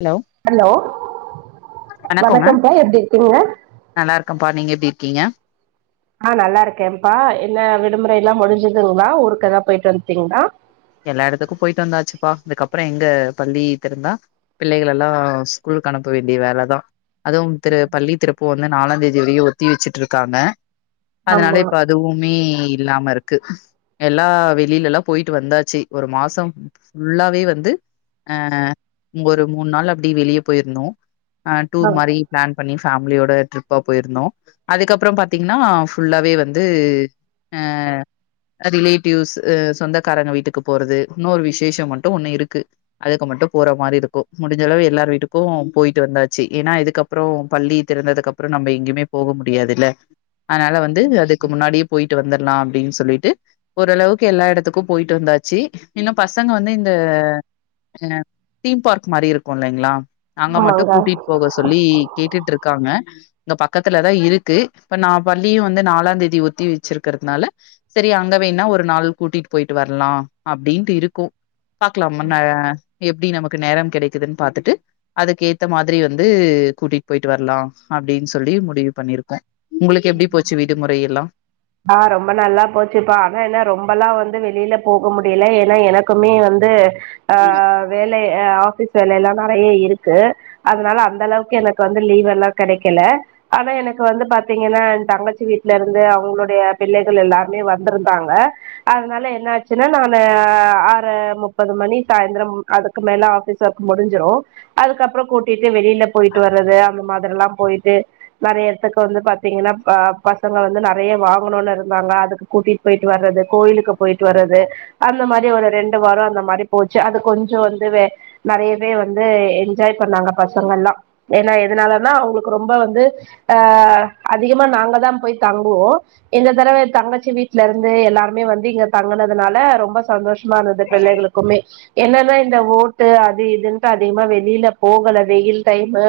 Hello hello வணக்கங்க வணக்கம்ப்பா எப்டி இருக்கீங்க நல்லா இருக்கேன்ப்பா நீங்க எப்பிடி இருக்கீங்க ஆ நல்லா இருக்கேன்ப்பா என்ன விடுமுறை எல்லா முடிஞ்சுதுங்களா ஊருக்கு எதா போயிட்டு வந்துடிங்களா எல்லா எடத்துக்கு போயிட்டு வந்தாச்சுப்பா இதுக்கப்புறோ எங்க பள்ளி திறந்தா பிள்ளைகள் எல்லா ஸ்கூலுக்கு அனுப்ப வேண்டிய வேலதா அதுவு திரு பள்ளி திறப்ப வந்து நாலாந்தேதி வரையு ஒத்தி வச்சுட்டு இருக்காங்க அதனால ஆமா இப்ப அதுவுமே இல்லாம இருக்கு எல்லா வெளியில எல்லா போயிட்டு வந்தாச் சி ஒரு மாசோ ஃபுல்லாவே வந்து அ ஒரு மூனு நாள் அப்பிடி வெளிய போயிருந்தோ ஆ டூர் மாரி பிளேன் பண்ணி ஃபேமிலியோட ட்ரிப்பா போயிருந்தோ அதுக்கப்புறோ பாத்தீங்கன்னா ஃபுல்லாகவே வந்து அ ரிலேட்டிவ்ஸ் சொந்தக்காரங்க வீட்டுக்கு போறது இன்னொரு விசேஷம் மட்டு ஒன்னு இருக்கு அதுக்கு மட்டு போற மாரி இருக்கு முடிஞ்சளவு எல்லார் வீட்டுக்கு போயிட்டு வந்தாச்சி ஏன்னா இதுக்கப்புறோ பள்ளி திறந்ததுக்கு அப்புறோ நம்ம எங்கியுமே போக முடியாதில்ல அனால வந்து அதுக்கு முன்னாடியே போயிட்டு வந்தர்லா அப்பிடின் சொல்லிட்டு ஓரளவுக்கு எல்லா எடத்துக்கு போயிட்டு வந்தாச் ச்சி இன்னு பசங்க வந்து இந்த அ தீம் பார்க் மாரி இருக்கு இல்லைங்களா அங்க மட்டு ஆமாங்க கூட்டிட்டு போக சொல்லி கேட்டுட்டு இருக்காங்க இங்க பக்கத்துலதா இருக்கு இப்ப நா பள்ளியு வந்து நாலாந்தேதி ஒத்தி வச்சுருக்குறதுனால சேரி அங்க வேன்னா ஒரு நாள் கூட்டிட்டு போயிட்டு வரலா அப்டின்ட்டு இருக்கு பாக்கலாமா ந எப்டி நமக்கு நேர கெடக்குதுன் பாத்துட்டு அதுக்கு ஏத்த மாதிரி வந்து கூட்டிட்டு போயிட்டு வரலா அப்டின்னு சொல்லி முடிவு பண்ணிருக்கோ ஒங்களுக்கு எப்டி போச்சு விடுமுறை எல்லா ஆ ரொம்ப நல்லா போச்சுப்பா ஆனா ஏன்னா ரொம்பல்லா வந்து வெளில போக முடியல ஏன்னா எனக்குமே வந்து அ வே இல்ல ஆபீஸ் வேல எல்லா நெறய இருக்கு அதனால அந்த அளவுக்கு எனக்கு வந்து லீவ் எல்லா கெடைக்கல ஆனா எனக்கு வந்து பாத்தீங்கன்னா தங்கச்சி வீட்ல இருந்து அவுங்களோட ய பிள்ளைகள் எல்லாருமே வந்திருந்தாங்க அதனால என்ன ஆச்சுனா நானு ஆறு முப்பது மணி சாயந்திரம் அதுக்கு மேல ஆபிஸ் ஒர்க் முடிஞ்சுரு அதுக்கப்றோ கூட்டிட் இங்க வெளியில போயிட்டு வர்றது அந்த மாதிரில்லா போயிட்டு நெறய எடத்துக்கு வந்து பாத்தீங்கன்னா ப பசங்க வந்து நெறய வா போனுனு இருந்தாங்க அதுக்கு கூட்டிட்டு போயிட்டு வர்றது கோயிலுக்கு போயிட்டு வர்றது அந்த மாதிரி ஒரு ரெண்டு வாரோ அந்த மாதிரி போச்சு அது கொஞ்சோ வந்து நெறயவே வந்து என்ஜாய் பண்ணாங்க பசங்கல்லா ஏன்னா எதுனாலனா அவுங்களுக்கு ரொம்ப வந்து ஆ அதிகமா நாங்கதா போய் தங்குவோ இந்த தடவ தங்கச்சி வீட்ல இருந்து எல்லாருமே வந்து இங்க தங்கனதுனால ரொம்ப சந்தோஷம் மானது பிள்ளைகளுக்குமே என்னன்னா இந்த ஓட்டு அது இதுன்ட்டு அதிகமா வெளியில போகல வெயில் டைமு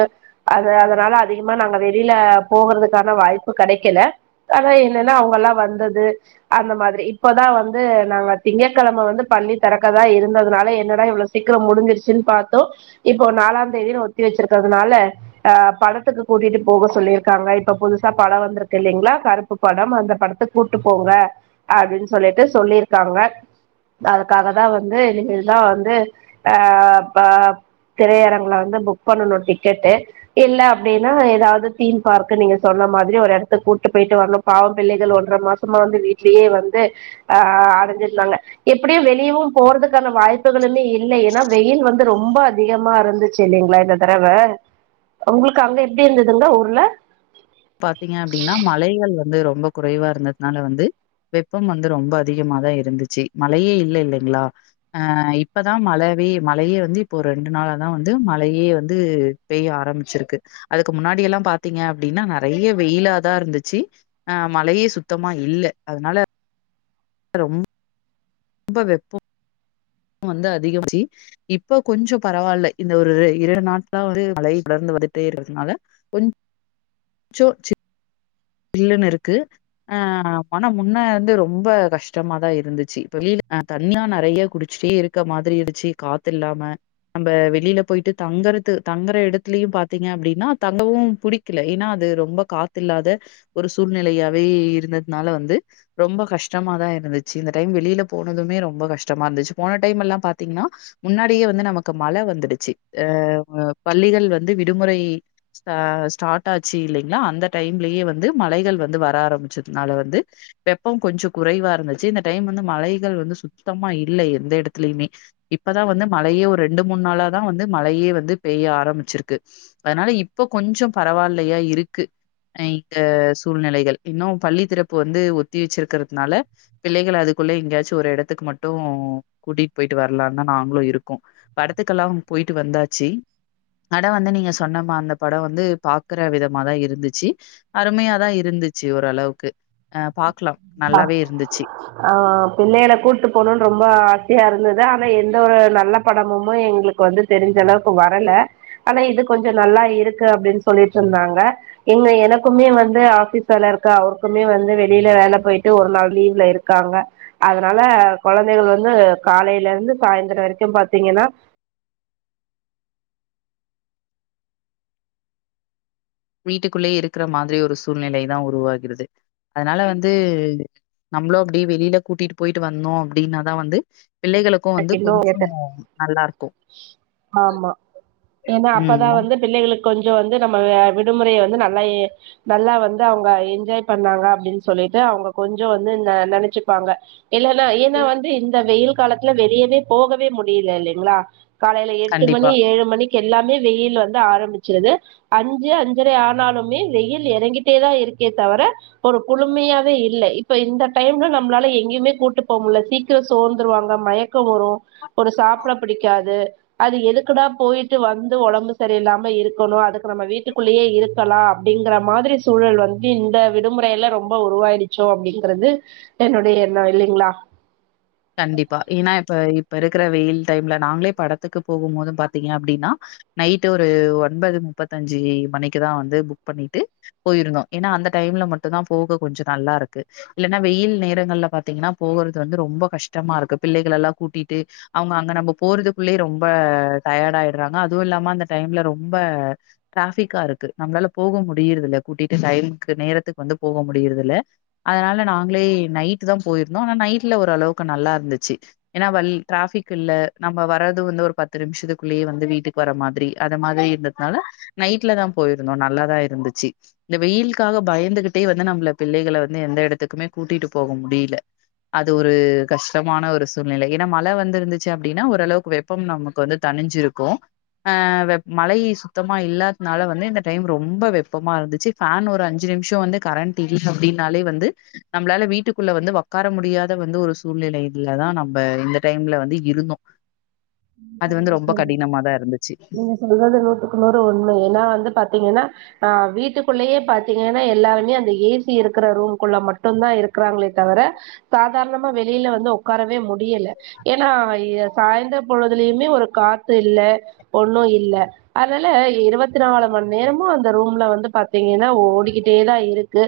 அது அதனால அதிகமா நாங்க வெளியில போகறதுக்கான வாய்ப்பு கெடைக்கல ஆனா என் ஏனா அவங்கல்லா வந்தது அந்த மாதிரி இப்பதா வந்து நாங்க திங்ககெழம வந்து பள்ளி திறக்கதா இருந்ததுனால என்னடா இவ்வளவு சீக்கிரம் முடிஞ்சிருச்சுன்னு பாத்தோ இப்போ நாலாந்தேதினு ஒத்தி வச்சிருக்குறதுனால ஆ படத்துக்கு கூட்டிட்டு போக சொல்லிருக்காங்க இப்ப புதுசா பட வந்திருக்கு இல்லைங்ளா கருப்பு படம் அந்த படத்துக்கு கூட்டு போங்க அப்டின் சொல்லிட்டு சொல்லிருக்காங்க அதுக்காக தா வந்து இதா வந்து அஹ திரையரங்ள வந்து புக் பண்ணணு டிக்கெட்டு இல்ல அப்டின்னா ஏதாவது தீம் பார்க்கு நீங்க சொன்ன மாதிரி ஒரு எடத்துக் கூட்டு போயிட்டு வரனு பாவ பிள்ளைகள் ஒன்றர மாசமா வந்து வீட்லயே வந்து ஆ அடஞ்சிருந்தாங்க எப்டியு வெளியவு போறதுக்கான வாய்ப்புகளுமே இல்ல ஏன்னா வெயில் வந்து ரொம்ப அதிகமா இருந்துச்சு இல்லைங்ளா இந்த தடவ ஒங்களுக்கு அங்க எப்டி இருந்ததுங்க ஊர்ல பாத்தீங்னா அப்டினா மலைகள் வந் வந்து ரொம்ப குறைவா இருந்ததுனால வந்து வெப்பம் வந்து ரொம்ப அதிகமாதா இருந்துச்சு மழயே இல்ல இல்லைங்ளா அ இப்பதா மழவே மழையே வந்து இப்போ ரெண்டு நாளா தா வந்து மழயே வந்து பெய்ய ஆரம்பிச்சிருக்கு அதுக்கு முன்னாடி எல்லா பாத்தீங்க அப்டின்னா நெறய வெயிலாதா இருந்துச்சு அ மழயே சுத்தமா இல்ல அதனால வர்ரும் ரொம்ப வெப்போ வந்து அதிகம் ஜி இப்ப கொஞ்சோ பரவாயில்ல இந்த ஒரு இரண்டு நாட்களா வந்து மழை தொடர்ந்து வந்துட்டே இருகுறதுனால கொஞ் சோ ச்ச சில்லுன்னு இருக்கு ஆ ஆனா முன்ன வந்து ரொம்ப கஷ்டமாதா இருந்துச்சு இப்ப வெளிய அ தண்ணியா நெறய குடிச்சிட்டே இருக்க மாதிரி இருந்துச்சு காத்து இல்லாம நம்ப வெளியில போயிட்டு தங்கறது தங்குற இடத்துலயு பாத்தீங்க அப்டின்னா தங்கவு புடிக்கல ஏன்னா அது ரொம்ப காத்து இல்லாத ஒரு சூழ்நிலயாவே இருந்ததுனால வந்து ரொம்ப கஷ்டமாதா இருந்துச்சு இந்த டைம் வெளியில போனதுமே ரொம்ப கஷ்டமா இருந்துச்சு போன டைம் எல்லா பாத்தீங்கனா முன்னாடியே வந்து நமக்கு மழ வந்துடுச்சு அ அ பள்ளிகள் வந்து விடுமுறை ஸ்டா ஸ்டாட் ஆச்சு இல்லைங்ளா அந்த டைம்லயே வந்து மலைகள் வந்து வர ஆரம்பிச்சதுனால வந்து வெப்பம் கொஞ்சம் குறைவா இருந்துச்சு இந்த டைம் வந்து மலைகள் வந்து சுத்தமா இல்லை எந்த எடத்துலயுமே இப்பதா வந்து மழயே ஒரு ரெண்டு மூனு நாளாதா வந்து மழயே வந்து பெய்ய ஆரம்பிச்சிருக்கு அதனால இப்ப கொஞ்சோ பரவாயில்லையா இருக்கு ஆ சூழ்நெலைகள் இன்னும் பள்ளி திறப்பு வந்து ஒத்தி வச்சிருக்கிறதுனால பிள்ளைகள் அதுக்குள்ள எங்கேயாச்சு ஒரு எடத்துக்கு மட்டு கூட்டிட்டு போயிட்டு வரலானுந்தா நாங்களு இருக்கோ படத்துக்கெல்லா போயிட்டு வந்தாச்சு படோ வந்து நீங்க சொன்னமா அந்த படோ வந்து பாக்குற விதமாதா இருந்துச்சு அருமையாதா இருந்துச்சு ஓரளவுக்கு அ பார்க்கலாம். ஆ நல்லாவே இருந்துச்சு. ஆ ஆ பிள்ளைகள கூட்டு போனுன்னு ரொம்ப ஆசையா இருந்துச்சு ஆனா எந்த ஒரு நல்ல படமுமே எங்களுக்கு வந்து தெரிஞ்ச அளவுக்கு வரல ஆனா இது கொஞ்சோ நல்லா இருக்கு அப்டின்னு சொல்லிட்டு இருந்தாங்க இங்க எனக்குமே வந்து ஆபீஸ் வேல இருக்கு அவருக்குமே வந்து வெளியில வேல போயிட்டு ஒரு நாள் லீவ்ல இருக்காங்க அதனால கொழந்தைகள் வந்து காலேயில இருந்து சாயந்திர வரைக்கு பாத்தீங்கன்னா வீட்டுக்குள்ளேயே இருக்கிற மாதிரி ஒரு சூழ்நிலைதா உருவாகுது அதனால வந்து நம்மளு அப்டியே வெளியில கூட்டிட்டு போயிட்டு வந்தோ அப்டின்னாதா வந்து பிள்ளைகளுக்கும் வந்து எனக் இன்னு எட்ட கொஞ்சம் நல்லாருக்கும். ஆமா ஏன்னா அப்பதா ம். வந்து பிள்ளைகளுக்கு கொஞ்சோ வந்து நம்ம விடுமுறய வ நல்லா நல்லா வந்து அவுங்க என்ஜாய் பண்ணாங்க அப்டின்னு சொல்லிட்டு அவுங்க கொஞ்சோ வந்து ந நெனச்சுப்பாங்க இல்லல்ல ஏனா வந்து இந்த வெயிலு வெளியவே போகவே முடியல இல்லைங்ளா காலேயில எட்டு மணி கண்டிப்பா. ஏழு மணிக் எல்லாமே வெயில் வந்து ஆரம்பிச்சிருது அஞ்சு அஞ்சரை ஆனாலுமே வெயில் எறங்கிட்டேதா இருக்கே தவிர ஒரு குளுமையாவே இல்ல இப்ப இந்த டைம்ல நம்மளால எங்கயுமே கூட்டு போக முடில சீக்கிரோ சோந்துருவாங்க மயக்கோ வரு ஒரு சாப்ட பிடிக்காது அது எதுக்குடா போயிட்டு வந்து ஒடம்பு சரியில்லாம இருக்கணு அதுக்கு நம்ம வீட்டுக்குள்ளயே இருக்கலா அப்டிங்கிற மாதிரி சூழல் வந்து இந்த விடுமுறையில ரொம்ப உருவாய்டுச்சோ அப்டிங்கறது என்னுடைய எண்ணோ இல்லிங்ளா கண்டிப்பா ஏன்னா இப்ப இப்ப இருக்கிற வெயில் டைம்ல நாங்களே படத்துக்கு போகும் போது பாத்தீங்க அப்டின்னா நைட்டு ஒரு ஒன்பது முப்பத்தஞ்சு மணிக்குதா வந்து புக் பண்ணிட்டு போயிருந்தோ ஏன்னா அந்த டைம்ல மட்டும்தா போக கொஞ்ச நல்லா இருக்கு இல்லன்னா வெயில் நேரங்கள்ல பாத்தீங்கன்னா போகறது வந்து ரொம்போ கஷ்டமா இருக்கு பிள்ளைகளெல்லா கூட்டிட்டு அவங்க அங்க நம்ம போறதுக்குள்ளயே ரொம்ப டயேடு ஆயிடுறாங்க அதுவு இல்லாம அந்த டைம்ல ரொம்ப டிராஃபிக்கா இருக்கு நம்மளால போக முடியறதில்ல கூட்டிட்டு டைம்க்கு நேரத்துக்கு வந்து போக முடியறதில்ல அதனால நாங்களே நைட்டுதா போயிருந்தோ ஆனா நைட்ல ஓரளவு க்கு நல்லா இருந்துச்சு ஏன்னா வல் டிராஃபிக் இல்ல நம்ம வர்றது வந்து ஒரு பத்து நிமிஷத்துக்குள்ளேயே வந்து வீட்டுக்கு வர மாதிரி அத மாதிரி இருந்ததுனால நைட்லதா போயிருந்தோ நல்லாதா இருந்துச்சு இந்த வெயிலுக்காக பயந்துக்கிட்டே வந்து நம்மள பிள்ளைகள வந்து எந்த இடத்துக்குமே கூட்டிட்டு போக முடியல அது ஒரு கஷ்டமான ஒரு சூழ்நில ஏன்னா மழ வந்துருந்துச்சு அப்டின்னா ஓரளவுக்கு வெப்பம் நமக்கு வந்து தனிஞ்சிருக்கு ஆ வெ மழை சுத்தமா இல்லாதனால வந்து இந்த டைம் ரொம்ப வெப்பமா இருந்துச்சு ஃபேன் ஒரு அஞ்சு நிமிஷோ வந்து கரண்ட் இல்ல அப்டின்னாலே வந்து நம்மளால வீட்டுக்குள்ள வந்து ஒக்கார முடியாத வந்து ஒரு சூழ்நிலைலதா நம்ம இந்த டைம்ல வந்து இருந்தோ ம் அது சரிங்க வந்து ரொம்ப தோழி கடினமாதா இருந்துச்சு நீங்க சொல்றது நூத்துக்கு நூறு உண்ம ஏன்னா வந்து பாத்தீங்கன்னா ஆ வீ ட்டுக்குள்ளயே பாத்தீங்கன்னா எல்லாருமே அந்த ஏ சி இருக்கிற ரூம்குள்ள மட்டும்தா இருக்கிறாங்களே தவிர சாதாரணமா வெளில வந்து உக்காரவே முடியல ஏன்னா எ சாயந்தர பொழுதுலயுமே ஒரு காத்து இல்ல ஒன்னு இல்ல அதனால இருபத்தி நாலு மணி நேரமு அந்த ரூம்ல வந்து பாத்தீங்கன்னா ஓடிக்கிட்டேதா இருக்கு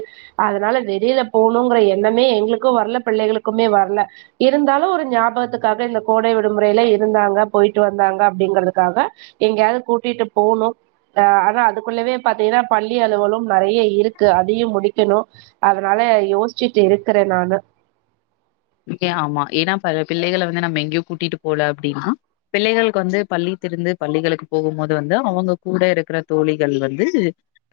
அதனால வெளில போணுங்கிற எண்ணமே எங்களுக்கு வர்ல பிள்ளைகளுக்குமே வர்ல இருந்தாலு ஒரு ஞாபகத்துக்காக இந்த கோடை விடுமுறைல இ ருந்தாங்க போயிட்டு வந்தாங்க அப்டிங்கறதுக்காக எங்கயாது கூட்டிட்டு போகணு ஆ ஆனா அதுக்குள்ளவே பாத்தீங்கன்னா பள்ளி அலுவலு நெறைய இருக்கு அதையு முடிக்கணு அதனால யோசிச்சுட்டு இருக்கிறே நானு ஏ ஆமா ஏன்னா ப பிள்ளைகள வந்து நம்ம எங்கயு கூட்டிட்டு போல அப்டின்னா பிள்ளைகளுக்கு வந்து பள்ளி திறந்து பள்ளிகளுக்கு போகும் போது வந்து அவங்க கூட இருக்கிற தோழிகள் வந்து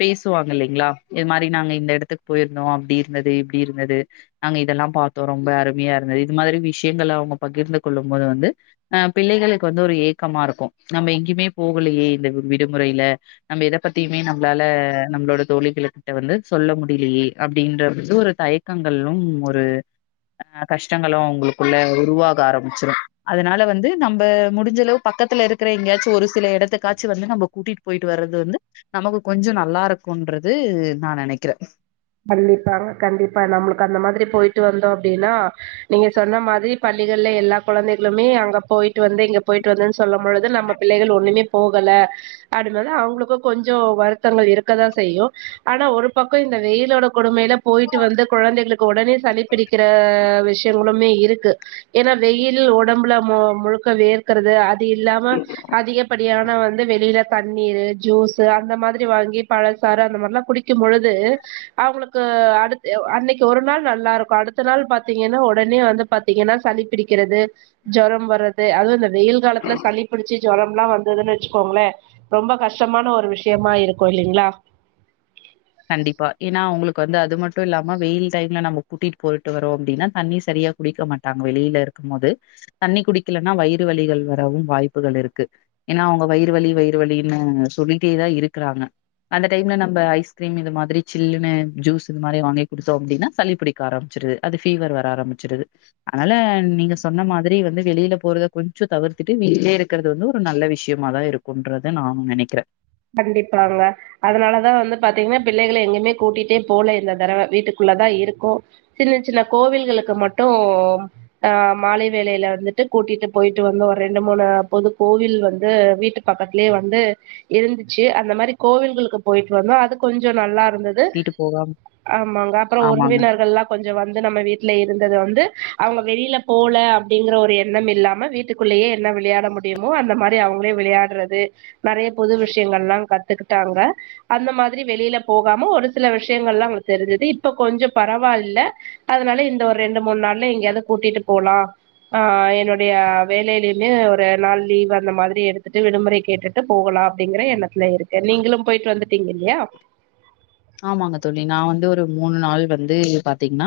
பேசுவாங்க இல்லைங்களா இது மாரி நாங்க இந்த எடத்துக்கு போயிருந்தோ அப்டி இருந்தது இப்டி இருந்தது நாங்க இதெல்லா பாத்தோ ரொம்ப அரு மையா இருந்தது இது மாதிரி விஷயங்கள அவங்க பகிர்ந்து கொள்ளும் போது வந்து ஆ பிள்ளைகளுக்கு வந்து ஒரு ஏக்கமா இருக்கு நம்ம எங்கயுமே போகலையே இந்த வி விடுமுறையில நம்ம எத பத்தியுமே நம்மளால நம்மளோட தோழிகளுகிட்ட வந்து சொல்ல முடியலையே அப்டின்ற வந்து ஒரு தயக்கங்களு ஒரு ஆ கஷ்டங்களு அவுங்களுக்குள்ள உருவாக ஆரம்பிச்சிரு அதனால வந்து நம்ப முடிஞ்சளவு பக்கத்துல இருக்கிற எங்கயாச்சு ஒரு சில எடத்துக்காச்சு வந்து நம்ம கூட்டிட்டு போயிட்டு வர்றது வந்து நமக்கு கொஞ்ச நல்லா இருக்குன்றது நா நெனைக்கிறே கண்டிப்பாங்க கண்டிப்பா நம்மளுக்கு அந்த மாதிரி போயிட்டு வந்தோ அப்டின்னா நீங்க சொன்ன மாதிரி பள்ளிகள்ல எல்லா குழந்தைகளுமே அங்க போயிட்டு வந்தே இங்க போயிட்டு வந்தேன்னு சொல்லும் பொழுது நம்ம பிள்ளைகள் ஒண்ணுமே போகல அப்டின்னவுனே அவுங்களுக்கு கொஞ்சோ வருத்தங்கள் இருக்கதா செய்யு ஆனா ஒரு பக்கோ இந்த வெயிலோட கொடுமைல போயிட்டு வந்து கொழந்தைகளுக்கு உடனே சளி பிடிக்கிற வி விஷயங்களுமே இருக்கு ஏன்னா வெயிலு ஒடம்புல மு முழுக்க வேக்கறது அது இல்லாம அதிகப்படியான வந்து வெளில தண்ணீரு ஜூஸு அந்த மாதிரி வாங்கி பழ சாறு அந்த மாரிலா குடிக்கும் பொழுது அவங்களுக்கு அடுத் அ அன்னைக்கு ஒரு நாள் நல்லா இருக்கு அடுத்த நாள் பாத்தீங்கன்னா உடனே வந்து பாத்தீங்கன்னா சளி பிடிக்கிறது ஜொரம் வர்றது அதுவு இந்த வெயில் காலத்துல சளி பிடிச்சு ஜொரம்லா வந்ததுன்னு வெச்சுக்கோங்களே ரொம்ப கஷ்டமான ஒரு விஷயமா இருக்கு இல்லிங்களா கண்டிப்பா ஏன்னா அவங்களுக்கு வந்து அது மட்டு இல்லாம வெயில் டைம்ல நம்ம கூட்டிட்டு போயிட்டு வரோ அப்டினா தண்ணி சரியா குடிக்க மாட்டாங்க வெளில இருக்கும் போது தண்ணி குடிக்கலன்னா வயிறு வலிகள் வரவு வாய்ப்புகள் இருக்கு ஏன்னா அவங்க வயிறு வலி வயிறு வலின்னு சொல்லிட்டேதா இருக்கிறாங்க அந்த டைம்ல நம்ம ஐஸ் கிரீம் இது மாதிரி சில்லுன்னு ஜூஸ் இது மாரி வாங்கி குடுத்தோ அப்டின்னா சளி பிடிக்க ஆரம்பிச்சிருது அது ஃபீவர் வர ஆரம்பிச்சிருது அதனால நீங்க சொன்ன மாதிரி வந்து வெளில போறத கொஞ்சோ தவிர்த்துட்டு வீட்லயே இருக்கறது வந்து ஒரு நல்ல விஷயமாதா இருக்குன்றத நானு நெனைக்கிறே கண்டிப்பாங்க அதனாலதா வந்து பாத்தீங்கன்னா பிள்ளைகள எங்கயுமே கூட்டிட்டே போல இந்த தடவ வீட்டுக்குள்ளதா இருக்கோ சின்ன சின்ன கோவில்களுக்கு மட்டு ஆ மாலை வேளைல வந்துட்டு கூட்டிட்டு போயிட்டு வந்து ஒரு ரெண்டு மூணு பொது கோவில் வந்து வீட்டு பக்கத்லயே வந்து இருந்துச்சு அந்த மாரி கோவில்களுக்கு போயிட்டு வந்தோ அது கொஞ்சோ நல்லா இருந்தது வீட்டு போகாம ஆமாங்க அப்றோ ஆமாங்க. உறவினர்கள்லா கொஞ்சோ வந்து நம்ம வீட்ல இருந்தது வந்து அவங்க வெளில போல அப்டிங்கற ஒரு எண்ணம் இல்லாம வீட்டுக்குள்ளயே என்ன விளையாட முடியுமோ அந்த மாரி அவங்களே விளையாடுறது நெறைய புது விஷயங்கள்லா கத் துக்கிட்டாங்க அந்த மாதிரி வெளில போகாம ஒரு சில விஷயங்கள்லா அவங்களுக்கு தெரிஞ்சுது இப்ப கொஞ்ச பரவால்ல அதனால இந்த ஒரு ரெண்டு மூணு நாள்ல எங்கயாது கூட்டிட்டு போலா ஆ என்னுடைய வேலைலயுமே ஒரு நாள் லீவ் அந்த மாதிரி எடுத்துட்டு விடுமுறை கேட்டுட்டு போகலா அப்டிங்கற எண்ணத்துல இருக்கே நீங்களு போயிட்டு வந்துட்டீங்க இல்லையா ஆமாங்க தோழி நா வந்து ஒரு மூணு நாள் வந்து பாத்தீங்ன்னா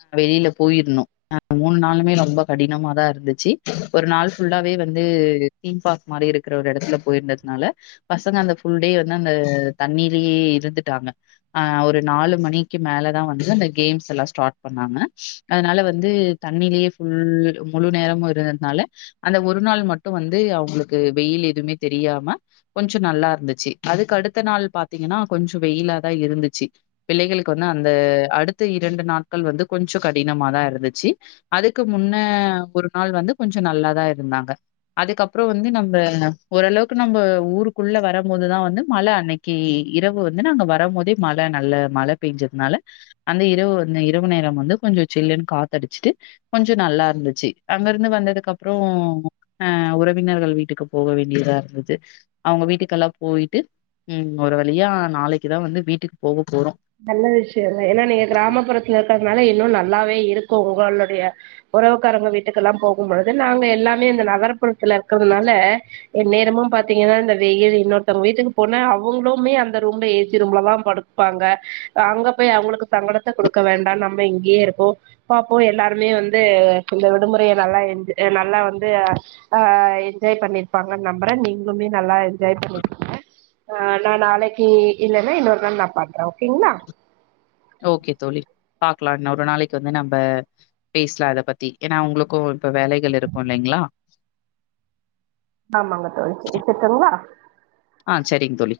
அ வெளில போயிருந்தோ ஆ மூணு நாளுமே ரொம்ப கடினமாதா இருந்துச்சி ஒரு நாள் ஃபுல்லாவே வந்து தீம்பார்க் மாரி இருக்கிற ஒரு எடத்துல போயிருந்ததுனால பசங்க அந்த ஃபுல் டே வந்து அந்த தண்ணிலேயே இருந்துட்டாங்க ஆ ஒரு நாலு மணிக்கு மேலதா வந்து அந்த கேம்ஸ் எல்லா ஸ்டார்ட் பண்ணாங்க அதனால வந்து தண்ணிலயே ஃபுல் முழு நேரமு இருந்ததுனால அந்த ஒரு நாள் மட்டு வந்து அவங்களுக்கு வெயில் எதுமே தெரியாம கொஞ்ச நல்லா இருந்துச்சு அதுக்கு அடுத்த நாள் பாத்தீங்கன்னா கொஞ்சோ வெயிலா தா இருந்துச்சு பிள்ளைகளுக்கு வந்து அந்த அடுத்த இரண்டு நாட்கள் வந்து கொஞ்ச கடினமாதா இருந்துச்சு அதுக்கு முன்ன ஒரு நாள் வந்து கொஞ்ச நல்லாதா இருந்தாங்க அதுக்கப்புறோ வந்து நம்ம ஓரளவுக்கு நம்ம ஊருக்குள்ள வரம்போதுதா வந்து மழ அன்னக்கி இரவு வந்து நாங்க வ வரம்போதே மழ நல்ல மழ பேஞ்சதுனால அந்த இரவு வந் இரவு நேரம் வந்து கொஞ்சோ சில்லுன்னு காத்தடிச்சுட்டு கொஞ்சோ நல்லா இருந்துச்சு அங்க இருந்து வந்ததுக்கு அப்றோ ஆ உறவினர்கள் வீட்டுக்கு போக வேண்டியதா இருந்தது அவங்க வீட்டுக்கெல்லா போயிட்டு ம் ஒரு வழியா நாளக் கிதா வந்து வீட்டுக்கு போகப் போறோ நல்ல விஷயந்தா ஏன்னா நீங்க கிராமப்புறத்துல இருக்கிறதுனால இன்னு நல்லாவே இருக்கு உங்களுடைய உறவுக்காரங்க வீட்டுக்கெல்லா போகும்பொழுது நாங்க எல்லாமே இந்த நகரப்புறத்துல இருக்கிறதுனால எந்நேரமும் பாத்தீங்கன்னா இந்த வெயில் இன்னொருத்தவங்க வீட்டுக்கு போனா அவங்களுமே அந்த ரூம்ல ஏ சி ரூம்லதா படுப்பாங்க அங்க போய் அவுங்களுக்கு சங்கடத்த குடுக்க வேண்டா நம்ம இங்கேயே இருக்கோ பாப்போ எல்லாருமே வந்து இந்த விடுமுறைய நல்லா என் நல்லா வந்து ஆ என்ஜாய் பண்ணிருப்பாங்கன்னு நம்புறே நீங்களுமே நல்லா என்ஜாய் பண்ணிப்பங்க ஆ நா நாளைக்கு இல்லன்னா இன்னொரு நாள் நா பண்றோ ஓ கேங்களா ஓகே தோழி பாக்கலா இன்னொரு நாளைக்கு வந்து நம்ம பேசலா இத பத்தி ஏன்னா உங்களுக்கு இப்ப வேலைகள் இருக்கு இல்லைங்களா ஆமாங்க தோழி வச்சருட்டுங்களா ஆ சரிங்க தோழி